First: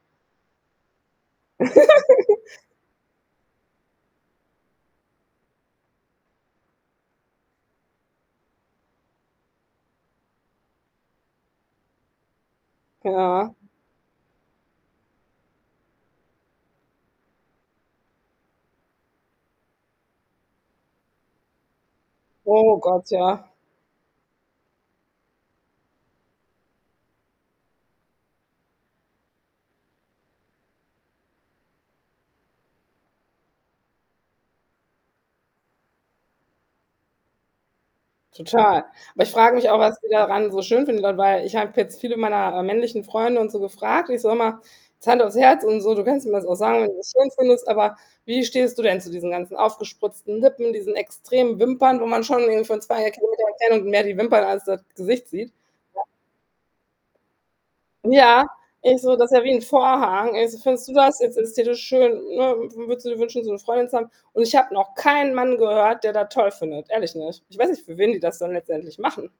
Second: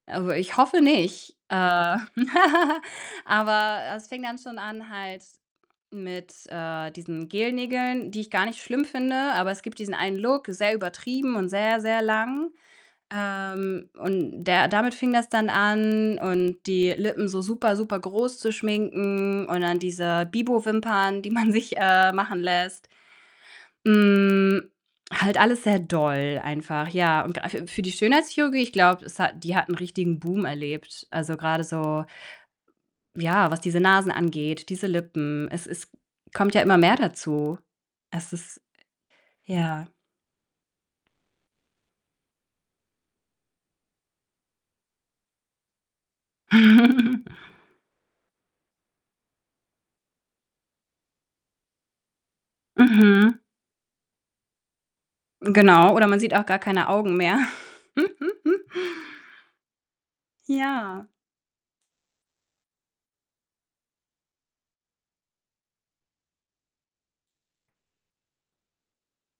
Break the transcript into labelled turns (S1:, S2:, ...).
S1: Also, ich hoffe nicht. Äh, aber es fing dann schon an halt mit, äh, diesen Gelnägeln, die ich gar nicht schlimm finde. Aber es gibt diesen einen Look, sehr übertrieben und sehr, sehr lang.
S2: Boah.
S1: Ähm, und der damit fing das dann an und die Lippen so super, super groß zu schminken und dann diese Bibo-Wimpern, die man sich, äh, machen
S2: Oh
S1: lässt.
S2: Gott, ja.
S1: Hm, halt alles sehr doll einfach, ja, und a für für die Schönheitschirurgie, ich glaube, es hat die hat 'n richtigen Boom erlebt. Also grade so, ja, was diese Nasen angeht, diese Lippen, es es kommt ja immer mehr dazu es ist
S2: Total. Aber ich frag mich auch,
S1: ja.
S2: was die daran so schön finden dabei ich habe jetzt viele meiner, äh, männlichen Freunde und so gefragt. Ich so immer: „Jetzt hand aufs Herz und so, du kannst mir das auch sagen, wenn du das schön findest, aber wie stehst du denn zu diesen ganzen aufgespritzten Lippen, diesen extremen Wimpern, wo man schon irgendwie von 2
S1: Mhm.
S2: Kilometer Entfernung mehr die Wimpern als das Gesicht sieht?“,
S1: Genau.
S2: ja.
S1: Oder man sieht auch gar keine Augen mehr
S2: Ja, ich so, das ist ja wie 'n Vorhang. „Also, findest du
S1: Ja.
S2: das i ist ist dir das schön, ne? W würdest du dir wünschen, so 'ne Freundin zu haben?“ Und ich habe noch keinen Mann gehört, der das toll findet, ehrlich nicht. Ich weiß nicht, für wen die das dann letztendlich machen.